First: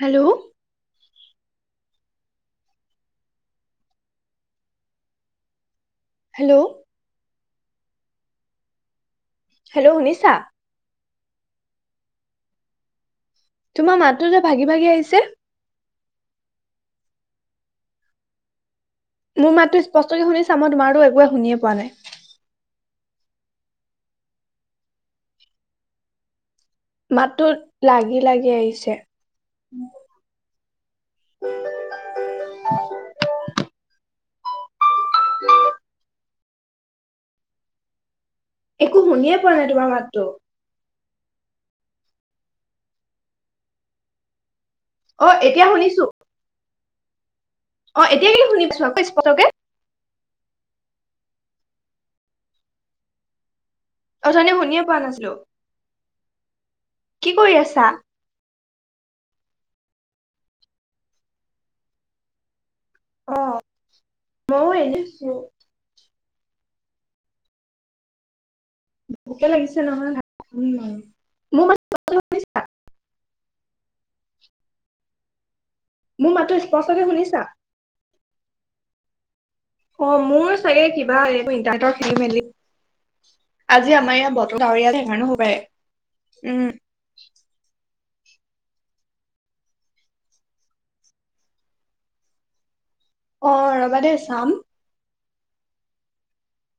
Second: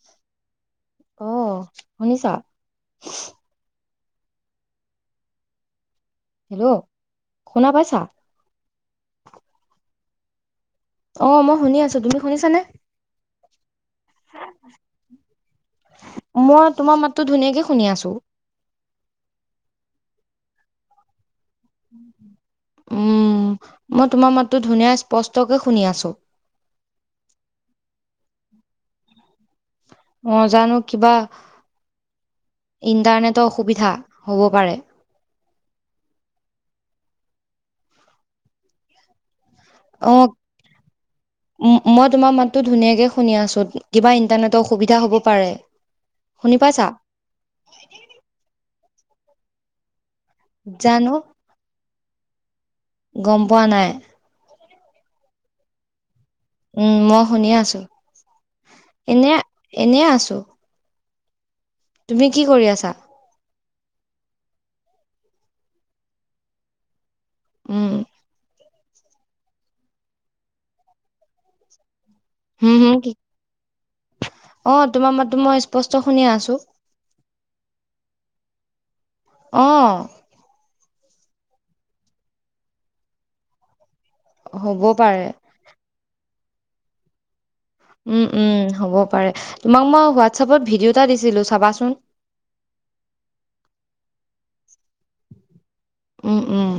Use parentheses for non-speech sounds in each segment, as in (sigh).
Hello অ শুনিছা hello শুনা পাইছা। হেল্ল' শুনিছা অঁ মই শুনি আছো তুমি শুনিছানে। তোমাৰ মাতটো যে ভাগি ভাগি আহিছে। টো ধুনীয়াকে শুনি আছো। মোৰ মাততো স্পষ্টকে শুনিছা মই তোমাৰটো একোৱে শুনিয়ে পো উম। মই তোমাৰ মাতটো ধুনীয়া স্পষ্টকে শুনি আছোঁ। মাততো লাগি লাগি আহিছে। অঁ জানো কিবা ইন্টাৰনেটৰ অসুবিধা। হ'ব পাৰে। অঁ একো শুনিয়ে পোৱা নাই তোমাৰ অ মাতটো। মই তোমাৰ মাততো ধুনীয়াকে শুনি আছো। কিবা ইন্টাৰনেটৰ সুবিধা হ'ব অ পাৰে এতিয়া শুনি পাইছা। অঁ এতিয়া কেলে শুনি পাইছোঁ আকৌ স্পষ্টকে। জানো গম পোৱা নাই। অথনি শুনিয়ে পোৱা নাছিলো। উম মই কি শুনি কৰি আছো। আছা এনে এনে আছো। তুমি কি কৰি আছা? অঁ মইয়ও এনেই আছোঁ। উম। ভোকে লাগিছে নহয় মোৰ মান হম হুম কি অঁ তোমাৰ মাত টো মই স্পষ্ট শুনি মোৰ আছো মাততো স্পষ্টকে শুনিছা। অ', অঁ মোৰ চাগে খিব নাই এইবোৰ ইণ্টাৰনেটৰ খেলি মেলি আ আজি আমাৰ ইয়াত বতৰ হ'ব ডাৱৰীয়া পাৰে। সেইকাৰণে ও হব পাৰে। উম উ উম হ'ব পাৰে তোমাক মই হোৱাটছএপত ভিডিঅ'টা দিছিলো চাবাচোন। অ ৰবা দে চাম, উম উম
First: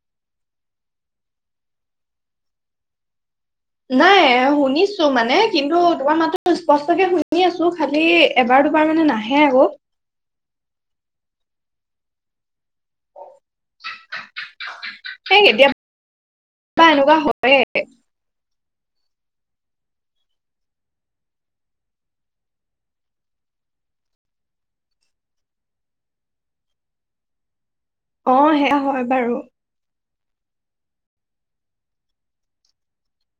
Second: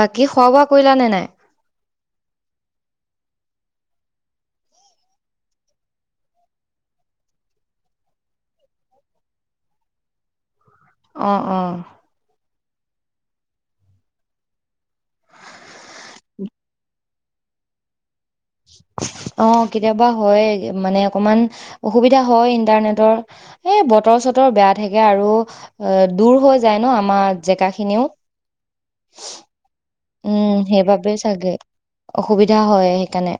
বাকী খোৱা বোৱা কৰিলা নে নাই? নাই শুনিছো মানে কিন্তু তোমাৰ মাত স্পষ্টকে শুনি আছো খালি এবাৰ দুবাৰ মানে নাহে আকৌ। অ অ সেই কেতিয়া বা এনেকুৱা হয়। হয় অ কেতিয়াবা হয় মানে অকমান অসুবিধা হয় ইন্টাৰনেটৰ এই বতৰ চতৰ বেয়া থাকে আৰু অ দূৰ হৈ যায় ন আমাৰ জেগা। খিনিও। অ সেয়া হয় বাৰু, উম সেইবাবেই চাগে অসুবিধা হয় সেইকাৰণে।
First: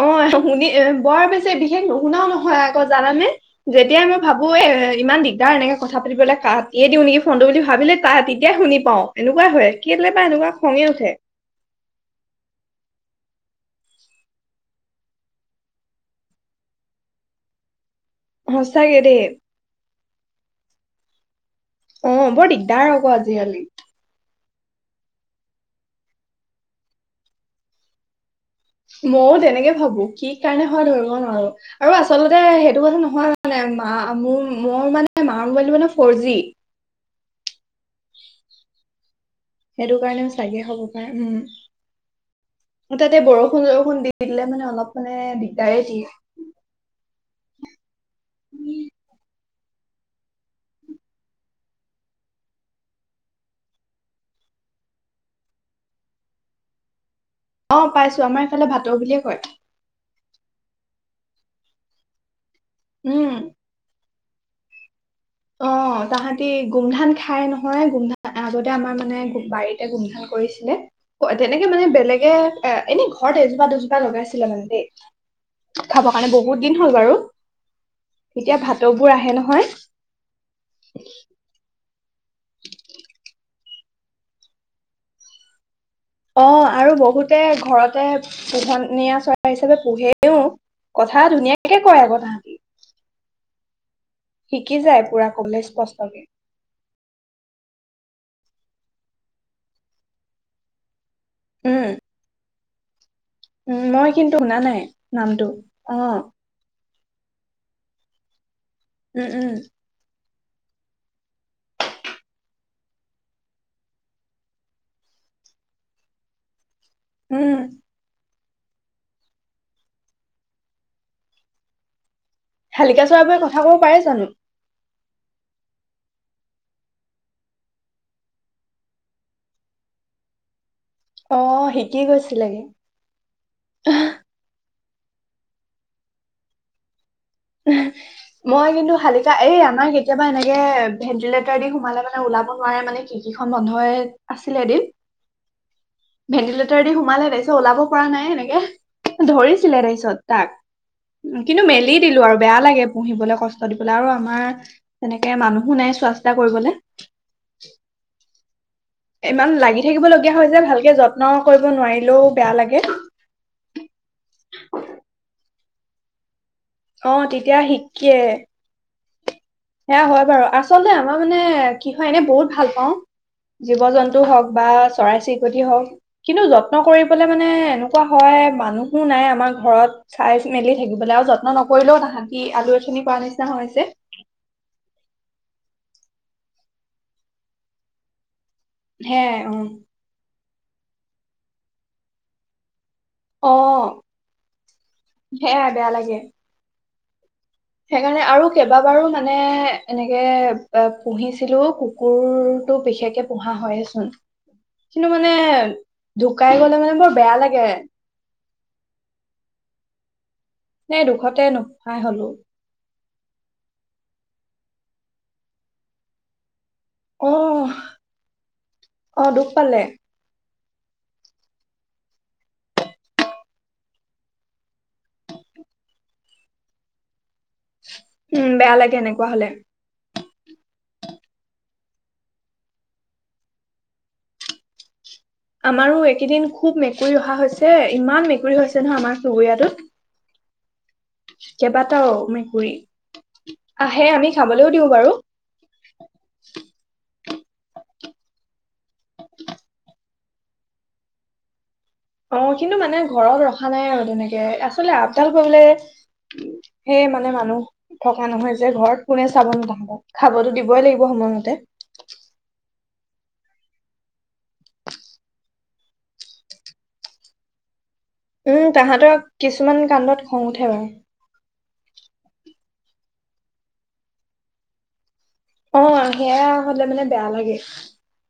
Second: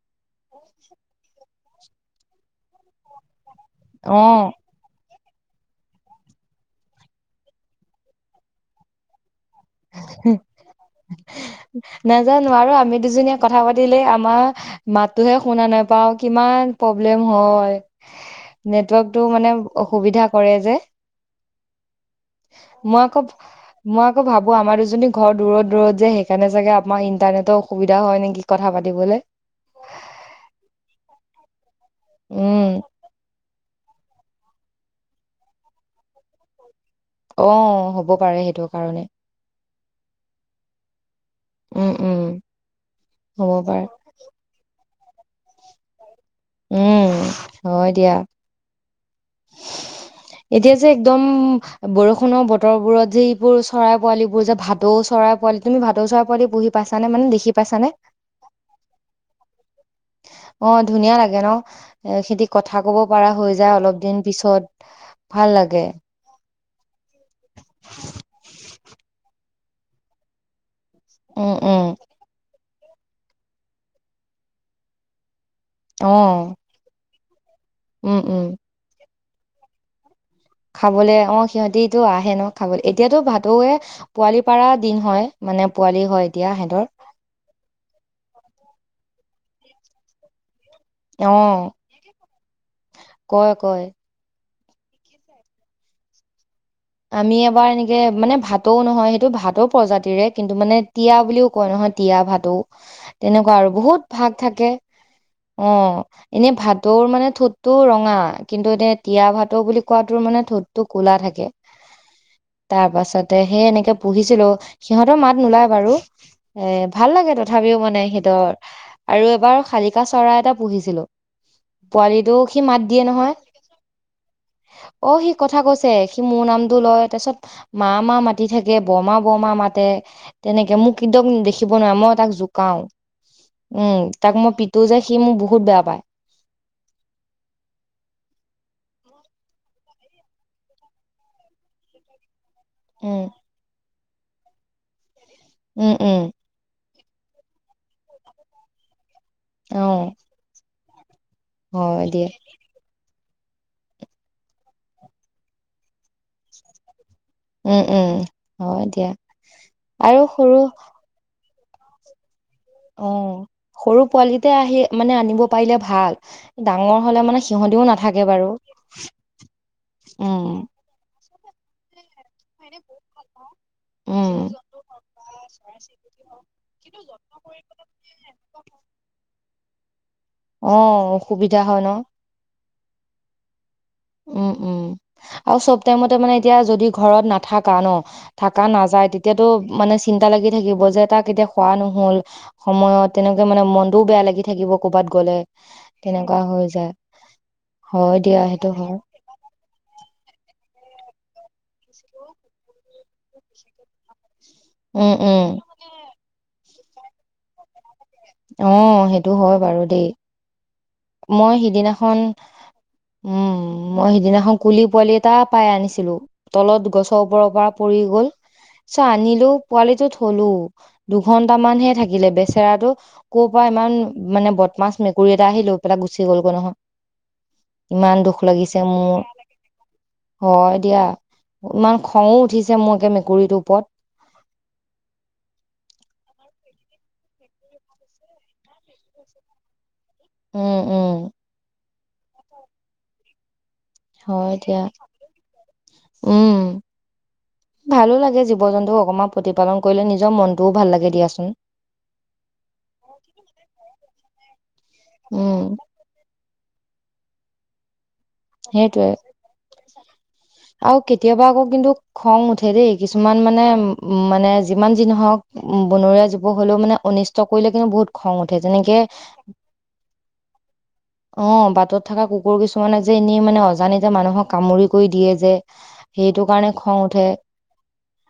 অ শুনি বৰ বেছি বিশেষ নুশুনাও নহয় আকৌ জানানে! যেতিয়াই মই ভাবো অ', এ ইমান দিগ দাৰ এনেকে কথা পাতিবলৈ কাটিয়ে দিওঁ নেকি ফোনটো বুলি ভাবিলে তাই তেতিয়াই শুনি পাওঁ এনেকুৱা হয় হে কেলে বা হে এনেকুৱা খঙে উঠে নাজানো আৰু আমি দুজনীয়া কথা পাতিলে আমাৰ মাতোহে শুনা নাপাও কিমান প্ৰব্লেম হয়। সঁচাকে দেই। নেটৱৰ্কটো মানে অসুবিধা কৰে যে অ বৰ দিগদাৰ মই আকৌ আজিকালি। মই আকৌ ভাবো আ আমাৰ দুজনী ঘৰ দূৰত দূৰত যে সেইকাৰোগে আমাৰ ইণ্টাৰনেটৰ অসুবিধা হয় নেকি! কথা পাতিবলে ময়ও তেনেকে ভাবো কি কাৰণে হয় ধৰিব নোৱাৰো। আৰু আচলতে উম সেইটো নহয় মানে। মোৰ মোৰ মানে মাৰ মোবাইলটো মানে ফ'ৰ জি! অ হ'ব পাৰে সেইটো কাৰণে সেইটো কাৰণেও চাগে হ'ব পাৰে উম তাতে হ'ব বৰষুণ পাৰে চৰষুণ দি দিলে মানে অলপ মানে দিগদাৰে দিয়ে। উম হয় দিয়া। এতিয়া যে একদম বৰষুণৰ বতৰ বোৰত যিবোৰ চৰাই পোৱালিব বোৰ যে ভাটৌ চৰাই পোৱালি তুমি ভাটৌ চৰাই পোৱালি পঢহি পাইছা নে মানে দে অ পাইছো আমাৰ এইফালে ভাটৌ বুলিয়ে কয়। অ ধুনীয়া লাগে ন খেতি কথা ক'ব পৰা উম হৈ যায় অলপ দিন তাৰ পিছত ভাল অ লাগে। তাহাঁতি গোমধান খাই নহয় গুমধান আগতে আমাৰ মানে বাৰীতে গোমধান কৰিছিলে। উম তেনেকে মানে উম বেলেগে এ এনেই ঘৰত এজোপা দুজোপা লগাইছিলে মানে দেই। খাব কাৰণে অ বহুত দিন হ'ল বাৰু। উম উম তেতিয়া ভাতৰ বোৰ আহে নহয়। খাবলে অঁ সিহঁতি। টো আহে ন খাবলৈ এতিয়াতো ভাতৌৱে পোৱালি পাৰা দিন হয়। মানে পোৱালি হয় এতিয়া অঁ সিহঁতৰ আৰু বহুতে ঘৰতে পোহনিয়া চৰাই। হিচাপে পুহেওঁ। কথা অ ধুনীয়াকে কয় আকৌ তাহতি। হয় শিকি যায় পুৰা কবলৈ স্পষ্টকে। আমি এবাৰ এনেকে মানে ভাতৌওঁ নহয় সেইটো ভাতৌ প্ৰজাতিৰে কিন্তু মানে তিৱা বুলিও কয় উম নহয় তিৱা ভাটৌ। তেনেকুৱা আৰু উম বহুত মই ভাগ কিন্তু শুনা থাকে। নাই নামটো অ এনে ভাত ভাটৌ ৰ মানে ঠোঁটটো ৰঙা। কিন্তু এটিয়া তিয়া উম উম ভাতৌ বুলি কোৱাটো মানে ঠোটটো ক'লা থাকে। তাৰ পাছতে সেই এনেকে পুহিছিলো সিহঁতৰ মাত নোলায় বাৰু এ ভাল লাগে উম তথাপিও মানে সিহঁতৰ। আৰু এবাৰ শালিকা চৰাই এটা পুহিছিলো পোৱালি। শালিকাচৰাই বোৰে কথা কব পাৰে জানো। অঁ সি কথা কৈছে। মোৰ নামটো লয় তাৰ পিছত মা মা মাতি থাকে বৰমা বৰমা মাতে তেনেকে মোক কিন্তক অ দেখিব শিকি নোৱাৰে মই তাক গৈছিলেগে জোকাও উম তাক মই প তোৰ যে সি মোক বহুত বেয়া পায়। মই কিন্তু শালিকা এই আমাৰ কেতিয়াবা এনেকে ভেন্টিলেটৰ দি সোমালে মানে ওলাব নোৱাৰে মানে উম খিৰিকীখন বন্ধই আছিলে এদিন। উম উম ভেন্টিলেটৰ দি সোমালে তাৰপাছত ওলাব পৰা নাই। এনেকে অ ধৰিছিলে তাৰপাছত তাক। কিন্তু মেলি হয় ছিলো দিয়া আৰু বেয়া লাগে পুহিবলে কষ্ট দিবলে আৰু আমাৰ তেনেকে মানুহো নাই চোৱা চিতা কৰিবলে। উম উম। হয় দিয়া ইমান লাগি থাকিব আৰু লগীয়া হয় যে ভালকে যত্ন কৰিব নোৱাৰিলেও বেয়া লাগে অঁ, সৰু পোৱালিতে আহি মানে আনিব পাৰিলে ভাল। ডাঙৰ অ হলে মানে তেতিয়া সিহঁতিও শিকে নাথাকে বাৰু। সেয়া হয় উম বাৰু আচলতে আমাৰ মানে কি হয় এনে বহুত ভাল পাওঁ জীৱ জন্তু উম হওঁক বা চৰাই চিৰিকটি হওক কিন্তু যত্ন কৰিবলে মানে এনেকুৱা হয় মানুহো নাই আমাৰ ঘৰত। চাই মেলি অ', থাকিবলে আৰু যত্ন অসুবিধা হয় ন? নকৰিলেও তাহাঁতি আলৈ আথানি কৰা নিচিনা হৈছে। উম উম আৰু চব টাইমতে মানে এতিয়া যদি ঘৰত নাথাকা ন' থাকা নাযায় সেয়াই তেতিয়াতো অ মানে চিন্তা লাগি থাকিব যে তাক এতিয়া খোৱা নহল সময়ত তেনেকে অ মানে মনটোও বেয়া লাগি থাকিব ক'বাত গ'লে সেয়াই বেয়া লাগে তেনেকুৱা হৈ যায়। হয় সেইকাৰণে দিয়া আৰু কে সেইটো বা হয়। বাৰো মানে এনেকে (unintelligible) পুহিছিলো কুকুৰতটো বিশেষকে পোহা হয়েচোন। কিন্তু উম, মানে উম। ঢুকাই গলে মানে বৰ বেয়া লাগে। অঁ, সেইটো হয় বাৰু দেই। ন দুখতে মই নুপূহাই সিদিনাখন হলো। উম, মই সিদিনাখন কুলি পোৱালি এটা পাই আনিছিলো। তলত গছৰ অ ওপৰৰ পৰা পৰি গ'ল চ অ আনিলো দুখ পালে পোৱালিটো থলো। দুঘন্টা মানহে থাকিলে বেচেৰাটো। ক'ৰ পৰা ইমান মানে বদমাছ মেকুৰী এটা আহি লৈ পেলাই গুচি গ'লগৈ নহয়। ইমান দুখ উম বেয়া লাগিছে লাগে মোৰ, এনেকুৱা হলে হয় দিয়া। ইমান খংঙো উঠিছে মোৰ একে মেকুৰীটোৰ ওপৰত। আমাৰো এইকেইদিন খুব মেকুৰী অহা হৈছে ইমান মেকুৰী হৈছে নহয় আমাৰ চুবুৰীয়াটোত। উম উম টাও মেকুৰী। আহে আমি হয় খাবলেও দিয়া দিওঁ বাৰু। উম ভালো লাগে জীৱ জন্তু অকমান প্ৰতিপালন কৰিলে নিজৰ মনটোও ভাল লাগে দিয়াচোন অঁ কিন্তু মানে ঘৰত ৰখা নাই আৰু তেনেকে আচলতে আপতাল কৰিবলে উম উম সেয়ে মানে মানুহ থকা নহয় যে ঘৰত সেইটোয়ে কোনে চাব নো তাহাঁতক খাবতো দিবই আৰু লাগিব কেতিয়াবা সময়মতে আকৌ কিন্তু খং উঠে দেই কিছুমান মানে উম মানে যিমান যি নহওঁক উম বনৰীয়া জীৱ হ'লেও মানে অনিষ্ট কৰিলে কিন্তু বহুত খং উঠে উম যেনেকে তাহাঁতৰ কিছুমান কান্দত খং উঠে বাৰু তত থকা কুকুৰ কিছুমানে যে এনেই মানে অজানিতে মানুহক কামুৰি কৰি দিয়ে যে যে অ সেইটো সেয়া কাৰণে হলে খং মানে উঠে বেয়া লাগে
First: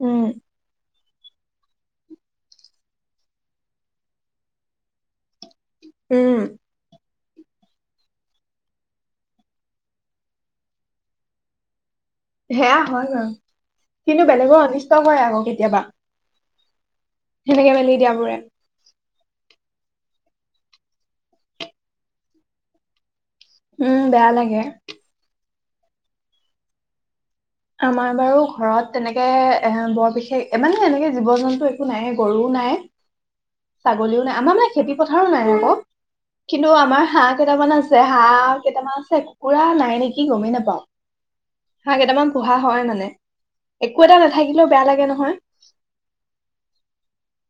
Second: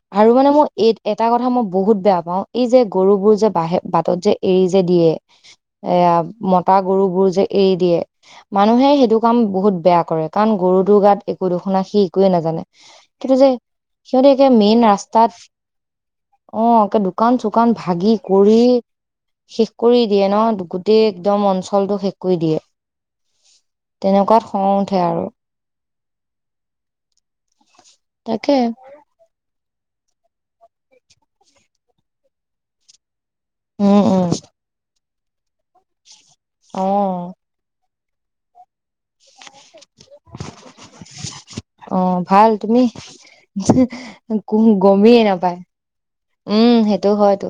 উম আৰু মানে মোৰ এই এটা কথা মই বহুত বেয়া পাওঁ এই যে গৰুবোৰ যে বাহে বাটত যে এৰি যে দিয়ে এয়া উম মতা গৰুবোৰ যে এৰি দিয়ে মানুহে সেইটো কাম বহুত বেয়া কৰে কাৰণ গৰুটোৰ গাত একো দুখ নাই সি একোৱে নেজানে সেয়া হয় বাৰু কিন্তু যে কিন্তু সিহঁতে এতিয়া বেলেগৰ মেইন অনিষ্ট কৰে আকৌ ৰাস্তাত কেতিয়াবা অঁ একে দোক দোকান সেনেকে চোকান মেলি ভাগি দিয়াবোৰে কৰি শেষ কৰি দিয়ে ন গোটেই একদম অঞ্চলটো শেষ কৰি দিয়ে উম বেয়া তেনেকুৱাত লাগে খং উঠে আৰু আমাৰ বাৰু তাকে ঘৰত তেনেকে এ বৰ বিশে বিশেষ মানে এনেকে জীৱ জন্তু একো নায়ে গৰুও নাই উম উম ছাগলীও নাই আমাৰ মানে খেতি পথাৰো নাই আক কিন্তু আমাৰ অ', হাঁহ কেইটামান আছে হাঁহ কেইটামান চেকুৰা নাই নেকি গমেই নেপাওঁ হাঁহ অ', কেইটামান ভাল পোহা তুমি হয় মানে হি একো এটা গ নাথাকিলেও বেয়া লাগে গমিয়ে নহয় নাপায় উম সেইটো হয়তো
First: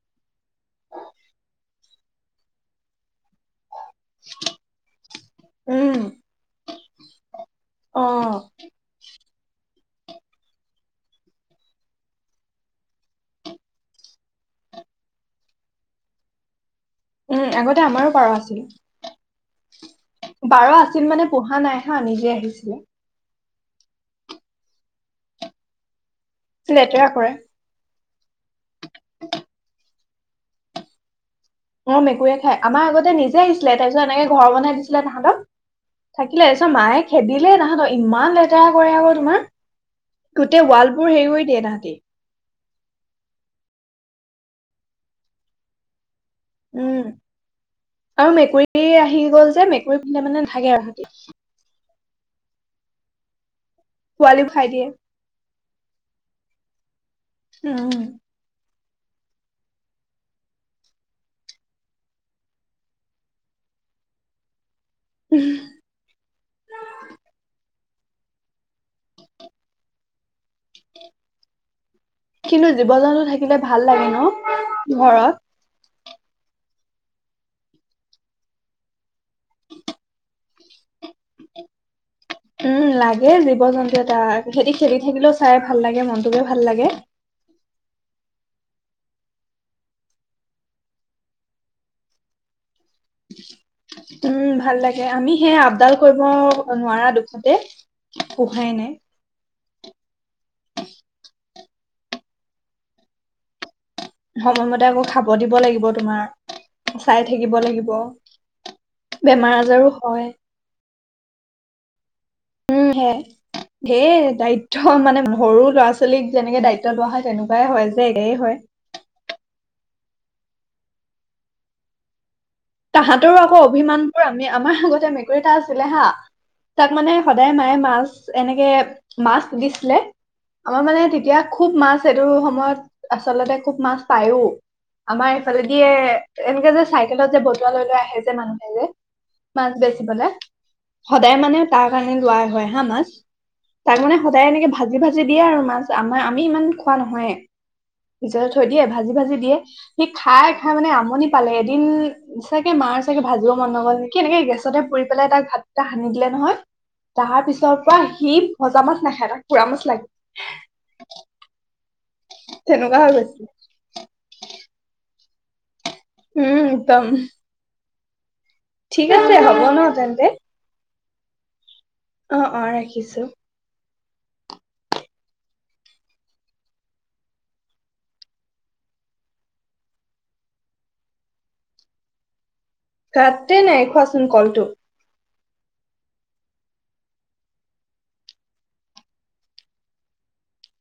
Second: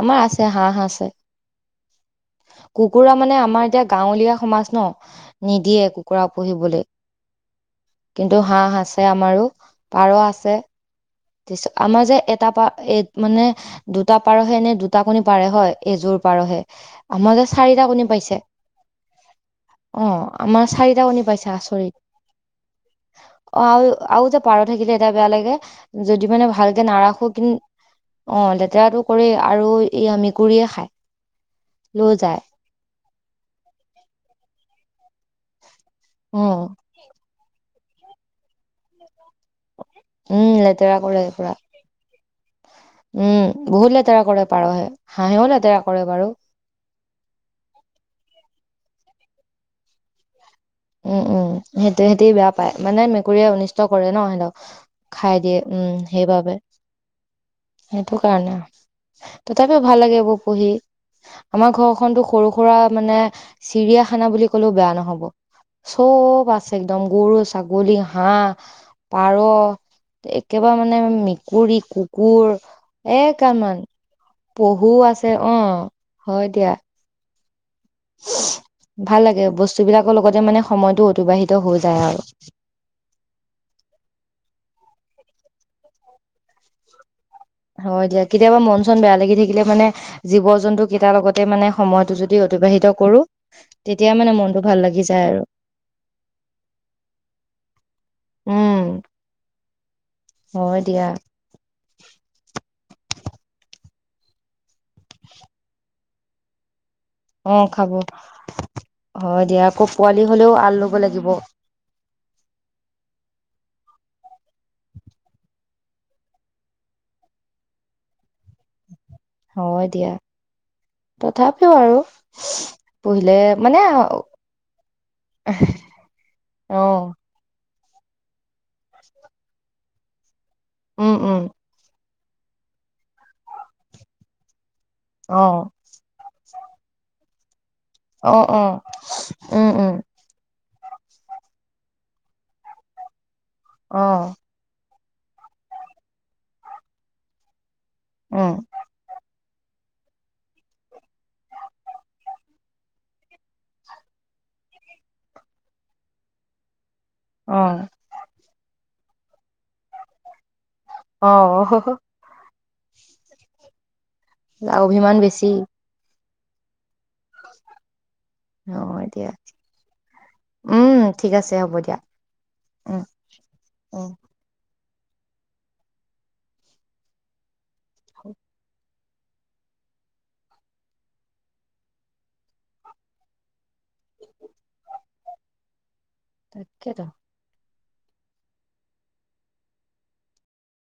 আমাৰ আছে হাঁহ আছে কুকুৰা মানে আমাৰ এতিয়া গাঁৱলীয়া সমাজ ন নিদিয়ে উম কুকুৰা পুহিবলে অ কিন্তু হাঁহ আছে আমাৰো পাৰ আছে আমাৰ যে এটা পা এই মানে দুটা পাৰহে নে দুটা কণি পাৰে হয় এযোৰ পাৰহে আমাৰ উম যে আগতে চাৰিটা কণী আমাৰো পাৰ পাইছে আছিল অ', আমাৰ পাৰ চাৰিটা আছিল কণী মানে পাইছে পোহা নাই হা নিজে আহিছিলে অঁ আৰু আৰু যে পাৰ থাকিলে এটা বেয়া লাগে যদি মানে ভালকে লেতেৰা নাৰাখো কৰে কিন্তু অঁ লেতেৰাটো কৰে আৰু এয়া মেকুৰিয়ে খায় অহ লৈ যায় মেকুৰীয়ে খাই আমাৰ আগতে নিজে আহিছিলে তাৰ পিছত এনেকে ঘৰ বনাই দিছিল। ছিলে তাহাতক। থাকিলে উম চ মায়ে খেদিলে তাহাতক ইমান লেতেৰা কৰে আকৌ তোমাৰ। উম', গোটেই ৱাল লেতেৰা বোৰ কৰে হেৰি কৰি পুৰা দিয়ে তাহাঁতি উম ', বহুত লেতে লেতেৰা কৰে পাৰহে হাঁহেও লেতেৰা কৰে বাৰু উম', আৰু মেকুৰীও এই আহি গ'ল যে মেকুৰী পিলে মানে। নাথাকে আৰু তাহাঁতি উম - উম সেইটো সিহঁতে বেয়া পায় মানে মেকুৰী অনিচিত কষ্ট কৰে ন পোৱালি খাই দিয়ে সেত খাই দিয়ে উম ', সেইবাবে উম সেইটো কাৰণে তথাপিও ভাল লাগে এইবোৰ পঢ়ি আমাৰ ঘৰখনতো সৰু -সুৰা মানে চিৰিয়াখানা বুলি ক'লেও বেয়া নহয়। চব আছে একদম গৰু, ছাগল বগলি হাঁহ পাৰ একেবাৰে মানে মেকুৰী কুকু কিন্তু জীৱ কোৰ জন্তু এহ থাকিলে ভাল কামান লাগে ন পহু ঘৰত আছে অহ। হয় দিয়া। ভাল লাগে বস্তু বিলাকৰ লগতে মানে। সময়টো অতিবাহিত হৈ যায় আৰু উম', লাগে জীৱ জন্তু এটা সেতি খেলি থাকিলেও। চাই ভাল লাগে মনটোকে ভাল লাগে। হয় দিয়া কেতিয়াবা মন চন বেয়া লাগি থাকিলে মানে জীৱ জন্তু কেইটাৰ লগতে মানে সময়তটো যদি অতিবাহিত। কৰো তেতিয়া মানে উম', মনটো ভাল লাগি লাগে যায় আমি আৰু সেয়া আপডাল কৰিব নোৱাৰা দুখতে পুহাই উম নাই। হয় দিয়া। সময়মতে আকৌ খাব দিব লাগিব তোমাৰ। চাই থাকিব অহ ', লাগিব খাব হয় বেমাৰ দিয়া আকৌ আজাৰো পোৱালি হয় হলেও আল লব লাগিব। উম', সেয় হে ধেৰ দায়িত্ব মানে সৰু ল'ৰা ছোৱালীক যেনেকে দায়িত্ব লোৱা হয় তেনেকুৱাই হয় যে একেই হয়। হয় দিয়া তথাপিও আৰু। পুহিলে তাহাঁতৰো আকৌ মানে অভিমান বোৰ আমি আমাৰ আগতে মেকুৰীতটা আছিলে হা অ তাক মানে সদায় মায়ে। মাছ এনেকে মাছ দিছিলে। আমাৰ মানে উম তেতিয়া উম খুব মাছ। সেইটো সময়ত আচলতে খুব মাছ পায়ও। আমাৰ অ এইফালেদিয়ে এনেকে যে চাই। কেলে যে বস্তু তালৈ লৈ আহে যে অ অ মানুহে যে উম মাছ উম বেচিবলৈ। সদায় মানে তাৰ কাৰণে লোৱাই হয় হা মাছ তাক অ মানে সদায় এনেকে ভাল ভাজি ভাজি দিয়ে আৰু মাছ আমাৰ আমি ইমান খোৱা নহয় নিজতে উম থৈ দিয়ে ভাজি ভাজি দিয়ে সি খাই খাই মানে আমনি পালে এদিন চাগে মাৰ চাগে ভাজিব মন নগল নেকি এনেকে গেছতে পুৰি পেলাই তাক ভাত এটা সানি দিলে নহয় তাৰ পিছৰ অ পৰা সি ভজা মাছ নাখে তাক পুৰা মাছ লাগে অ তেনেকুৱা হৈ গৈছে অভিমান বেছি উম উম অ ঠিক এতিয়া আছে হ'ব ন তেন্তে উম ঠিক আছে হ'ব দিয়া অঁঅঁৰাখিছো অঁ কাটে নাই খোৱাচোন কলটোপ তাকেত